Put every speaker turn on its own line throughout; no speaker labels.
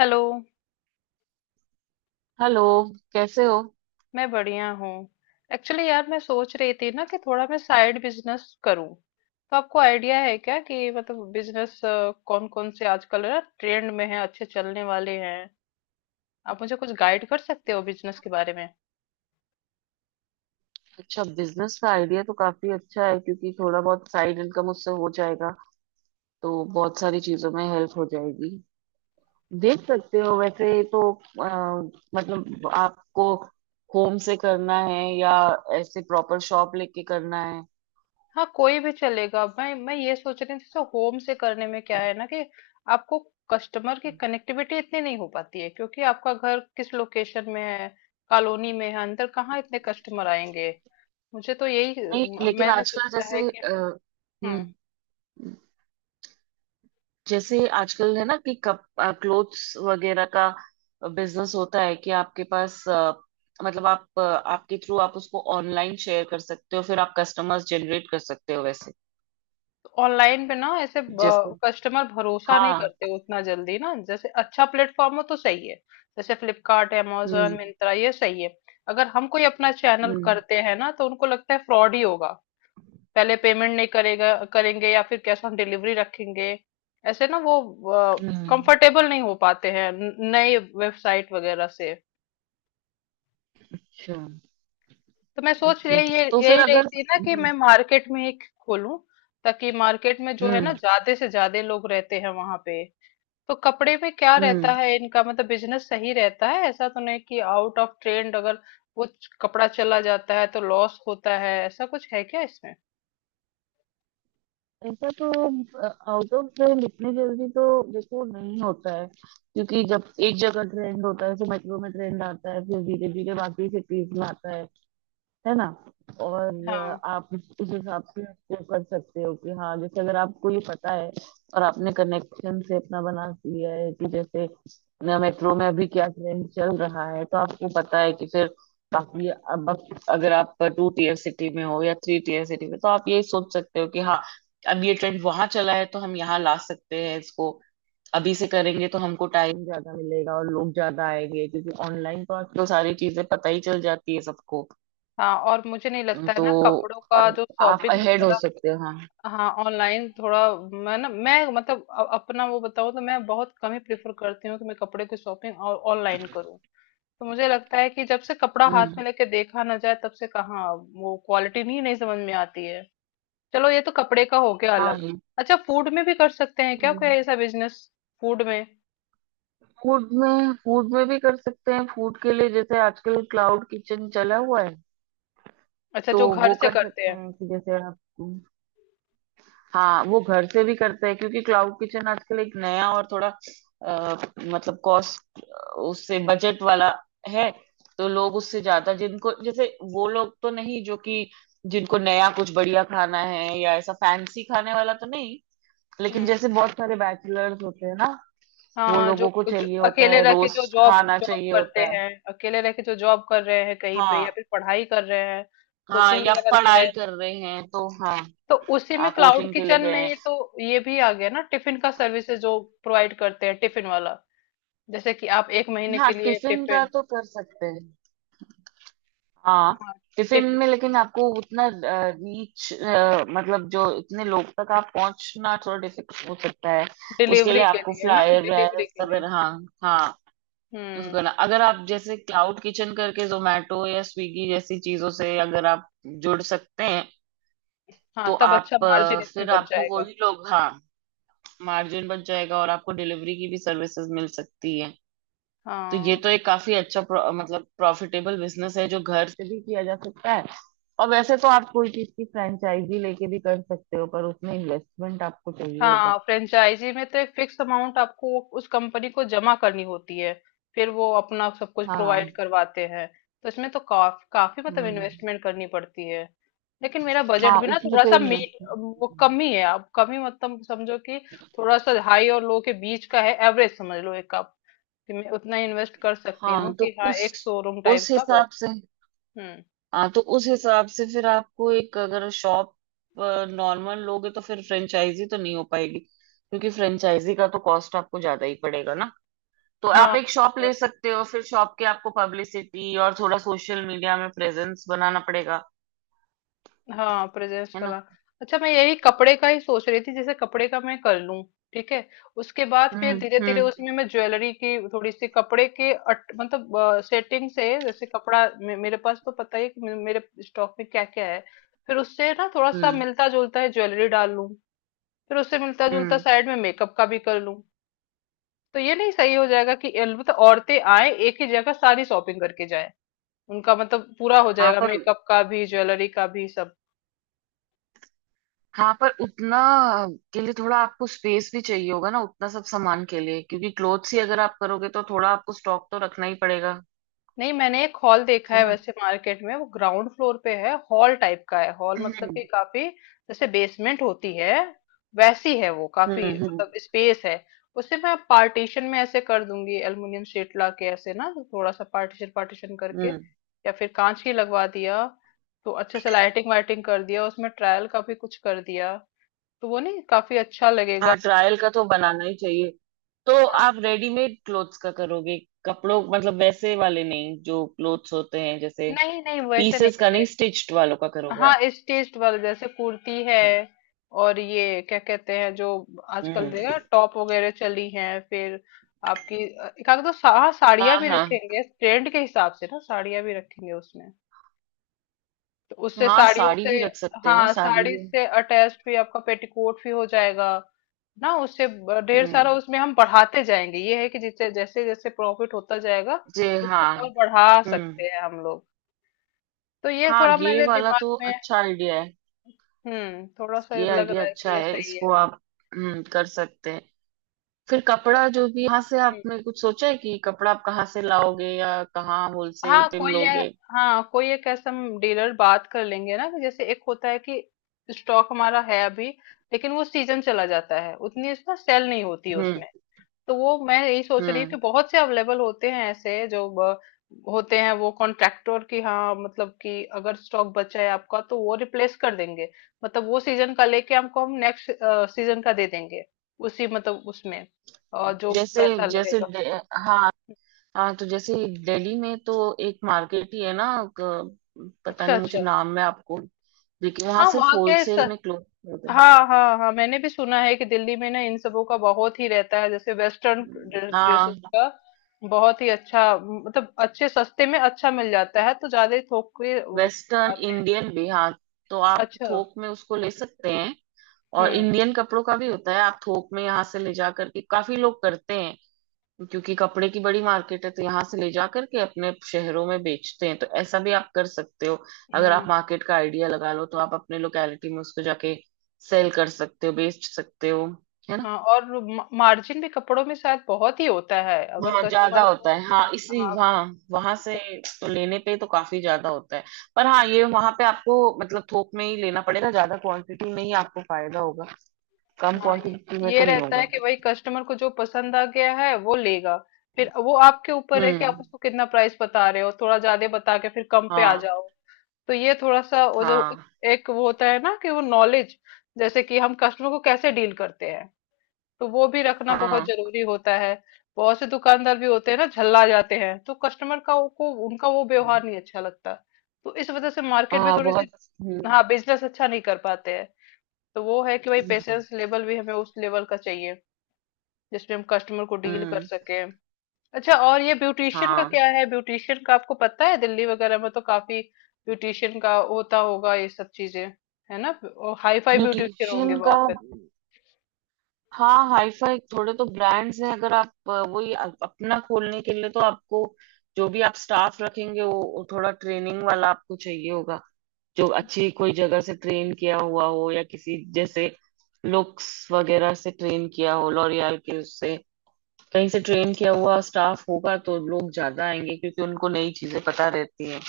Hello.
Hello. कैसे हो?
मैं बढ़िया हूँ। एक्चुअली यार मैं सोच रही थी ना कि थोड़ा मैं साइड बिजनेस करूँ। तो आपको आइडिया है क्या कि मतलब बिजनेस कौन कौन से आजकल ना ट्रेंड में है, अच्छे चलने वाले हैं? आप मुझे कुछ गाइड कर सकते हो बिजनेस के बारे में?
अच्छा, बिजनेस का आइडिया तो काफी अच्छा है क्योंकि थोड़ा बहुत साइड इनकम उससे हो जाएगा। तो बहुत सारी चीजों में हेल्प हो जाएगी। देख सकते हो, वैसे तो मतलब आपको होम से करना है या ऐसे प्रॉपर शॉप लेके करना है।
हाँ, कोई भी चलेगा। मैं ये सोच रही थी जैसे होम से करने में क्या है ना कि आपको कस्टमर की कनेक्टिविटी इतनी नहीं हो पाती है, क्योंकि आपका घर किस लोकेशन में है, कॉलोनी में है अंदर, कहाँ इतने कस्टमर आएंगे। मुझे तो यही
नहीं, लेकिन
मैंने
आजकल
सोचा है
जैसे
कि। हम्म।
हम्म, जैसे आजकल है ना कि कप क्लोथ्स वगैरह का बिजनेस होता है कि आपके पास मतलब आप आपके थ्रू आप उसको ऑनलाइन शेयर कर सकते हो, फिर आप कस्टमर्स जनरेट कर सकते हो वैसे
तो ऑनलाइन पे ना ऐसे
जैसे।
कस्टमर भरोसा नहीं
हाँ।
करते उतना जल्दी ना, जैसे अच्छा प्लेटफॉर्म हो तो सही है। जैसे फ्लिपकार्ट amazon
हम्म।
मिंत्रा ये सही है। अगर हम कोई अपना चैनल
हम्म।
करते हैं ना तो उनको लगता है फ्रॉड ही होगा, पहले पेमेंट नहीं करेगा करेंगे या फिर कैश ऑन डिलीवरी रखेंगे, ऐसे ना। वो
हम्म,
कंफर्टेबल नहीं हो पाते हैं नए वेबसाइट वगैरह से।
अच्छा,
तो मैं सोच
ओके।
रही ये
तो फिर
यही रही
अगर
थी ना कि मैं मार्केट में ही खोलूं, ताकि मार्केट में जो है ना
हम्म
ज्यादा से ज्यादा लोग रहते हैं वहां पे। तो कपड़े में क्या
हम्म।
रहता है इनका, मतलब बिजनेस सही रहता है? ऐसा तो नहीं कि आउट ऑफ ट्रेंड अगर वो कपड़ा चला जाता है तो लॉस होता है, ऐसा कुछ है क्या इसमें?
ऐसा तो आउट ऑफ ट्रेंड इतनी जल्दी तो देखो नहीं होता है, क्योंकि जब एक जगह ट्रेंड होता है तो मेट्रो में ट्रेंड आता है, फिर धीरे धीरे बाकी सिटीज में आता है ना। और
हाँ।
आप उस हिसाब से उसको कर सकते हो कि हाँ, जैसे अगर आपको ये पता है और आपने कनेक्शन से अपना बना लिया है कि जैसे मेट्रो में अभी क्या ट्रेंड चल रहा है, तो आपको पता है कि फिर बाकी अब अगर आप टू टीयर सिटी में हो या थ्री टीयर सिटी में, तो आप ये सोच सकते हो कि हाँ, अब ये ट्रेंड वहां चला है तो हम यहाँ ला सकते हैं इसको। अभी से करेंगे तो हमको टाइम ज्यादा मिलेगा और लोग ज्यादा आएंगे, क्योंकि ऑनलाइन तो आजकल सारी चीजें पता ही चल जाती है सबको।
हाँ, और मुझे नहीं लगता है
तो
ना कपड़ों का जो
आप
शॉपिंग
अहेड हो
वगैरह।
सकते हो, हाँ।
हाँ ऑनलाइन थोड़ा। मैं ना मैं मतलब अपना वो बताऊँ तो मैं बहुत कम ही प्रेफर करती हूँ कि मैं कपड़े की शॉपिंग ऑनलाइन करूँ। तो मुझे लगता है कि जब से कपड़ा हाथ
हम्म।
में लेके देखा ना जाए तब से कहाँ वो क्वालिटी नहीं नहीं समझ में आती है। चलो ये तो कपड़े का हो गया
हाँ,
अलग।
ये
अच्छा, फूड में भी कर सकते हैं क्या कोई ऐसा बिजनेस, फूड में?
फूड में, फूड में भी कर सकते हैं। फूड के लिए जैसे आजकल क्लाउड किचन चला हुआ है।
अच्छा,
तो
जो घर
वो
से
कर
करते
सकते
हैं।
हैं कि जैसे आप, हाँ वो घर से भी करते हैं क्योंकि क्लाउड किचन आजकल एक नया और थोड़ा मतलब कॉस्ट उससे बजट वाला है। तो लोग उससे ज्यादा जिनको जैसे, वो लोग तो नहीं जो कि जिनको नया कुछ बढ़िया खाना है या ऐसा फैंसी खाने वाला तो नहीं, लेकिन
हम्म।
जैसे बहुत सारे बैचलर्स होते हैं ना, वो
हाँ, जो,
लोगों को
जो
चाहिए होता
अकेले
है,
रह के जो
रोस्ट
जॉब
खाना
जॉब
चाहिए
करते
होता है।
हैं, अकेले रह के जो जॉब कर रहे हैं कहीं पे, या
हाँ।
फिर पढ़ाई कर रहे हैं,
हाँ,
कोचिंग
या
वगैरह ले रहे
पढ़ाई
हैं।
कर रहे हैं तो हाँ।
तो उसी में
हाँ,
क्लाउड
कोचिंग के लिए
किचन
गए
में
हैं।
ये तो ये भी आ गया ना, टिफिन का सर्विसेज जो प्रोवाइड करते हैं, टिफिन वाला। जैसे कि आप एक महीने
हाँ,
के लिए
टिफिन का
टिफिन।
तो कर सकते हैं। हाँ,
हाँ
टिफिन में
टिफिन।
लेकिन आपको उतना रीच, मतलब जो इतने लोग तक आप पहुंचना थोड़ा डिफिकल्ट हो सकता है। उसके
डिलीवरी
लिए
के
आपको
लिए ना,
फ्लायर व्लायर
डिलीवरी के
सब,
लिए।
हाँ। हाँ, उसको
हम्म।
करना। अगर आप जैसे क्लाउड किचन करके जोमेटो या स्विगी जैसी चीजों से अगर आप जुड़ सकते हैं, तो
हाँ तब अच्छा
आप
मार्जिन इसमें
फिर
बच
आपको
जाएगा।
वही लोग, हाँ, मार्जिन बच जाएगा और आपको डिलीवरी की भी सर्विसेज मिल सकती है। तो ये
हाँ।
तो एक काफी अच्छा मतलब प्रॉफिटेबल बिजनेस है जो घर से भी किया जा सकता है। और वैसे तो आप कोई चीज की फ्रेंचाइजी लेके भी कर सकते हो, पर उसमें इन्वेस्टमेंट आपको चाहिए होगा।
हाँ, फ्रेंचाइजी में तो एक फिक्स अमाउंट आपको उस कंपनी को जमा करनी होती है, फिर वो अपना सब कुछ प्रोवाइड
हाँ।
करवाते हैं। तो इसमें तो काफी मतलब
हम्म।
इन्वेस्टमेंट करनी पड़ती है। लेकिन मेरा बजट
हाँ,
भी ना
उसमें
थोड़ा
तो
सा मीट,
इन्वेस्टमेंट,
वो कम ही है। आप कम ही मतलब समझो कि थोड़ा सा हाई और लो के बीच का है, एवरेज समझ लो एक। आप कि मैं उतना इन्वेस्ट कर सकती हूँ
हाँ तो
कि हाँ एक शोरूम टाइप
उस
का बस।
हिसाब से,
हम्म।
हाँ तो उस हिसाब से फिर आपको एक अगर शॉप नॉर्मल लोगे तो फिर फ्रेंचाइजी तो नहीं हो पाएगी, क्योंकि फ्रेंचाइजी का तो कॉस्ट आपको ज्यादा ही पड़ेगा ना। तो आप
हाँ
एक शॉप
तो
ले सकते हो, फिर शॉप के आपको पब्लिसिटी और थोड़ा सोशल मीडिया में प्रेजेंस बनाना पड़ेगा,
हाँ प्रेजेंस
है
वाला।
ना।
अच्छा, मैं यही कपड़े का ही सोच रही थी, जैसे कपड़े का मैं कर लूं, ठीक है, उसके बाद फिर
हम्म।
धीरे धीरे
हम्म।
उसमें मैं ज्वेलरी की थोड़ी सी कपड़े के मतलब सेटिंग से, जैसे कपड़ा मेरे पास तो पता ही है कि मेरे स्टॉक में क्या क्या है। फिर उससे ना थोड़ा सा
हम्म।
मिलता जुलता है ज्वेलरी डाल लूं। फिर उससे मिलता जुलता
हम्म।
साइड में मेकअप का भी कर लूं। तो ये नहीं सही हो जाएगा कि मतलब औरतें आए एक ही जगह सारी शॉपिंग करके जाए, उनका मतलब पूरा हो
हाँ
जाएगा,
पर,
मेकअप का भी ज्वेलरी का भी।
हाँ पर उतना के लिए थोड़ा आपको स्पेस भी चाहिए होगा ना, उतना सब सामान के लिए, क्योंकि क्लोथ्स ही अगर आप करोगे तो थोड़ा आपको स्टॉक तो रखना ही पड़ेगा,
नहीं, मैंने एक हॉल देखा
है
है
ना।
वैसे मार्केट में, वो ग्राउंड फ्लोर पे है, हॉल टाइप का है, हॉल मतलब
हम्म।
कि काफी, जैसे बेसमेंट होती है वैसी है, वो काफी
हम्म। हम्म।
मतलब स्पेस है। उसे मैं पार्टीशन में ऐसे कर दूंगी एल्युमिनियम शीट ला के, ऐसे ना थोड़ा सा पार्टीशन पार्टीशन करके,
हम्म।
या फिर कांच की लगवा दिया, तो अच्छे से लाइटिंग वाइटिंग कर दिया, उसमें ट्रायल का भी कुछ कर दिया तो वो नहीं काफी अच्छा लगेगा।
हाँ, ट्रायल का तो बनाना ही चाहिए। तो
हाँ।
आप रेडीमेड क्लोथ्स का करोगे? कपड़ों मतलब वैसे वाले नहीं जो क्लोथ्स होते हैं जैसे
नहीं नहीं वैसे नहीं।
पीसेस का, नहीं स्टिच्ड वालों का करोगे
हाँ
आप?
स्टिच्ड वाले, जैसे कुर्ती है,
हम्म।
और ये क्या कहते हैं जो आजकल
हम्म।
देखा, टॉप वगैरह चली हैं, फिर आपकी एक आध तो हाँ,
हाँ
साड़ियाँ भी
हाँ।
रखेंगे, ट्रेंड के हिसाब से ना साड़ियाँ भी रखेंगे उसमें। तो उससे
हाँ,
साड़ियों
साड़ी
से,
भी रख सकते हैं,
हाँ
साड़ी
साड़ी
भी।
से अटैच भी आपका पेटीकोट भी हो जाएगा ना, उससे ढेर
हम्म,
सारा उसमें हम बढ़ाते जाएंगे, ये है कि जिससे जैसे जैसे प्रॉफिट होता जाएगा
जी
उसको
हाँ।
और बढ़ा सकते
हम्म।
हैं हम लोग। तो ये
हाँ,
थोड़ा
ये
मेरे
वाला
दिमाग
तो
में।
अच्छा आइडिया है।
हम्म। थोड़ा सा
ये
लग
आइडिया
रहा है कि
अच्छा
ये
है,
सही है।
इसको आप, हम्म, कर सकते हैं। फिर
अच्छा,
कपड़ा जो भी, यहाँ से
हम्म,
आपने कुछ सोचा है कि कपड़ा आप कहाँ से लाओगे या कहाँ
हाँ
होलसेल पे
कोई है।
मिलोगे?
हाँ कोई एक ऐसा हम डीलर बात कर लेंगे ना, कि जैसे एक होता है कि स्टॉक हमारा है अभी, लेकिन वो सीजन चला जाता है, उतनी इसमें सेल नहीं होती है
हम्म।
उसमें। तो वो मैं यही सोच रही हूँ कि
हम्म।
बहुत से अवेलेबल होते हैं ऐसे जो होते हैं, वो कॉन्ट्रैक्टर की, हाँ, मतलब कि अगर स्टॉक बचा है आपका तो वो रिप्लेस कर देंगे, मतलब वो सीजन का लेके हमको हम नेक्स्ट सीजन का दे देंगे, उसी मतलब उसमें, और जो
जैसे
पैसा
जैसे
लगेगा।
दे- हाँ। हाँ, तो जैसे दिल्ली में तो एक मार्केट ही है ना, क- पता
अच्छा
नहीं, मुझे
अच्छा।
नाम है आपको, लेकिन वहां
हाँ
सिर्फ
वहाँ के
होलसेल में क्लोथ मिलते हैं।
हाँ हाँ हाँ, मैंने भी सुना है कि दिल्ली में ना इन सबों का बहुत ही रहता है, जैसे वेस्टर्न ड्रेसेस
हाँ।
का बहुत ही अच्छा, मतलब अच्छे सस्ते में अच्छा मिल जाता है तो ज्यादा थोक के वो।
वेस्टर्न इंडियन भी, हाँ। तो आप
अच्छा,
थोक में उसको ले सकते हैं। और
हुँ,
इंडियन कपड़ों का भी होता है, आप थोक में यहाँ से ले जा करके काफी लोग करते हैं, क्योंकि कपड़े की बड़ी मार्केट है। तो यहाँ से ले जा करके अपने शहरों में बेचते हैं, तो ऐसा भी आप कर सकते हो। अगर
हाँ,
आप मार्केट का आइडिया लगा लो तो आप अपने लोकेलिटी में उसको जाके सेल कर सकते हो, बेच सकते हो, है ना।
हाँ, और मा मार्जिन भी कपड़ों में शायद बहुत ही होता है, अगर
वहाँ ज्यादा
कस्टमर को।
होता है, हाँ, इसी,
हाँ,
हाँ वहां से तो लेने पे तो काफी ज्यादा होता है। पर हाँ, ये वहां पे आपको मतलब थोक में ही लेना पड़ेगा, ज्यादा क्वांटिटी में ही आपको फायदा होगा, कम
हाँ, ये
क्वांटिटी में तो
ये
नहीं
रहता
होगा।
है कि भाई कस्टमर को जो पसंद आ गया है वो लेगा, फिर वो आपके ऊपर है कि आप
हम्म।
उसको कितना प्राइस बता रहे हो, थोड़ा ज़्यादा बता के फिर कम पे आ
हाँ।
जाओ, तो ये थोड़ा-सा वो, जो
हाँ।
एक वो होता है ना कि वो नॉलेज, जैसे कि हम कस्टमर को कैसे डील करते हैं। तो वो भी रखना बहुत
हाँ।
जरूरी होता है। बहुत से दुकानदार भी होते हैं ना झल्ला जाते हैं, तो कस्टमर का को उनका वो व्यवहार नहीं अच्छा लगता, तो इस वजह से मार्केट में
हाँ,
थोड़ी सी।
बहुत। हम्म।
हाँ बिजनेस अच्छा नहीं कर पाते हैं। तो वो है कि भाई पेशेंस लेवल भी हमें उस लेवल का चाहिए जिसमें हम कस्टमर को डील कर
हम्म।
सके। अच्छा, और ये ब्यूटिशियन का
हाँ,
क्या है? ब्यूटिशियन का आपको पता है दिल्ली वगैरह में तो काफी ब्यूटिशियन का होता होगा, ये सब चीजें, है ना, और हाई फाई ब्यूटिशियन होंगे
ब्यूटिशियन का,
वहां।
हाँ, हाईफाई थोड़े तो ब्रांड्स हैं। अगर आप वही अपना खोलने के लिए, तो आपको जो भी आप स्टाफ रखेंगे वो थोड़ा ट्रेनिंग वाला आपको चाहिए होगा, जो अच्छी कोई जगह से ट्रेन किया हुआ हो या किसी जैसे लुक्स वगैरह से ट्रेन किया हो, लॉरियल के उससे कहीं से ट्रेन किया हुआ स्टाफ होगा तो लोग ज्यादा आएंगे, क्योंकि उनको नई चीजें पता रहती हैं।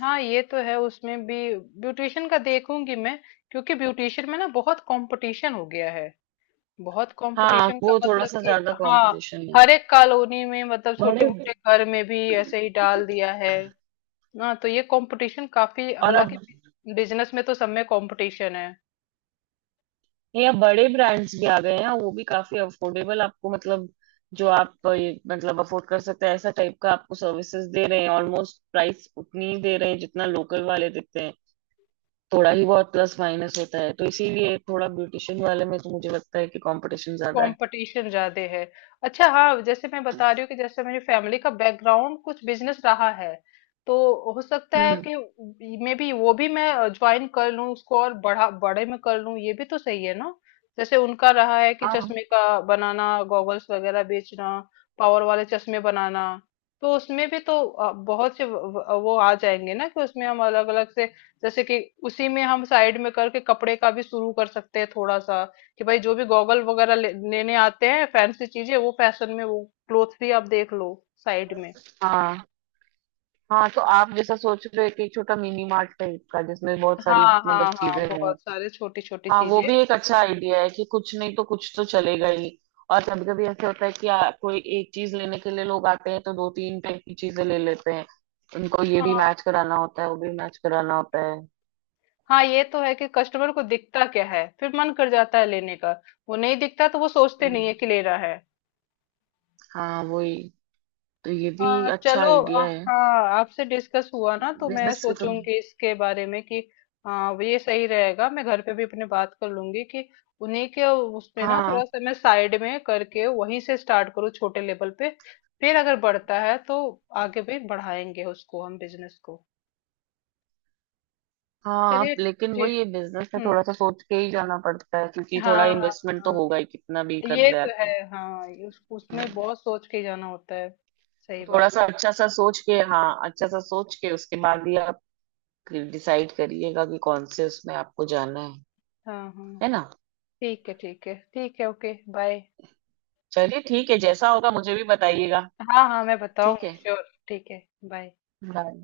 हाँ ये तो है, उसमें भी ब्यूटिशियन का देखूंगी मैं, क्योंकि ब्यूटिशियन में ना बहुत कंपटीशन हो गया है, बहुत
हाँ,
कंपटीशन, का
वो थोड़ा
मतलब
सा
कि
ज्यादा
हाँ
कंपटीशन है।
हर एक कॉलोनी में मतलब छोटे मोटे
बड़े,
घर में भी ऐसे ही डाल दिया है ना, तो ये कंपटीशन काफी,
और अब
हालांकि बिजनेस में तो सब में कंपटीशन है।
ये अब बड़े ब्रांड्स भी आ गए हैं, वो भी काफी अफोर्डेबल आपको, मतलब जो आप मतलब अफोर्ड कर सकते हैं, ऐसा टाइप का आपको सर्विसेज दे रहे हैं। ऑलमोस्ट प्राइस उतनी ही दे रहे हैं जितना लोकल वाले देते हैं, थोड़ा ही बहुत प्लस माइनस होता है। तो इसीलिए थोड़ा ब्यूटिशियन वाले में तो मुझे लगता है कि कंपटीशन ज्यादा है।
कंपटीशन ज्यादा है। अच्छा हाँ, जैसे मैं बता रही हूँ कि जैसे मेरी फैमिली का बैकग्राउंड कुछ बिजनेस रहा है, तो हो सकता है
हम्म।
कि मे बी वो भी मैं ज्वाइन कर लूँ उसको और बड़ा बड़े में कर लूँ, ये भी तो सही है ना। जैसे उनका रहा है कि
हाँ।
चश्मे का बनाना, गॉगल्स वगैरह बेचना, पावर वाले चश्मे बनाना, तो उसमें भी तो बहुत से वो आ जाएंगे ना कि उसमें हम अलग अलग से, जैसे कि उसी में हम साइड में करके कपड़े का भी शुरू कर सकते हैं थोड़ा सा, कि भाई जो भी गॉगल वगैरह लेने आते हैं फैंसी चीजें, वो फैशन में वो क्लोथ भी आप देख लो साइड में।
हाँ। हाँ, तो आप जैसा सोच रहे हो कि एक छोटा मिनी मार्ट टाइप का जिसमें बहुत सारी
हाँ
मतलब
हाँ हाँ,
चीजें हों,
बहुत सारे छोटी छोटी
हाँ, वो
चीजें।
भी एक अच्छा आइडिया है कि कुछ नहीं तो कुछ तो चलेगा ही। और कभी कभी ऐसे होता है कि कोई एक चीज लेने के लिए लोग आते हैं तो दो तीन टाइप की चीजें ले लेते हैं, उनको ये भी
हाँ
मैच कराना होता है, वो भी मैच कराना होता है।
हाँ ये तो है कि कस्टमर को दिखता क्या है फिर मन कर जाता है लेने का, वो नहीं दिखता तो वो सोचते नहीं
हम्म,
है कि लेना है।
हाँ, वही, तो ये भी
हाँ
अच्छा
चलो
आइडिया है।
हाँ आपसे डिस्कस हुआ ना तो मैं
बिजनेस के तो
सोचूंगी इसके बारे में कि हाँ वो ये सही रहेगा। मैं घर पे भी अपने बात कर लूंगी कि उन्हीं के उसमें ना
हाँ,
थोड़ा सा मैं साइड में करके वहीं से स्टार्ट करूँ छोटे लेवल पे, फिर अगर बढ़ता है तो आगे भी बढ़ाएंगे उसको, हम बिजनेस को।
हाँ,
चलिए।
लेकिन
ठीक।
वही ये बिजनेस में थोड़ा
हम्म।
सा सोच के ही जाना पड़ता है, क्योंकि थोड़ा
हाँ हाँ।
इन्वेस्टमेंट तो
हाँ
होगा ही, कितना भी कर
ये
ले
तो
आते
है।
हैं।
हाँ ये उसमें बहुत सोच के जाना होता है।
तो
सही
थोड़ा
बात।
सा अच्छा सा सोच के, हाँ, अच्छा सा सोच के उसके बाद ही डिसाइड करिएगा कि कौन से उसमें आपको जाना है
हाँ हाँ।
है ना।
ठीक है ठीक है ठीक है, ओके बाय।
चलिए, ठीक है, जैसा होगा मुझे भी बताइएगा।
हाँ, हाँ, मैं
ठीक
बताऊँगी
है,
श्योर। ठीक है, बाय।
बाय।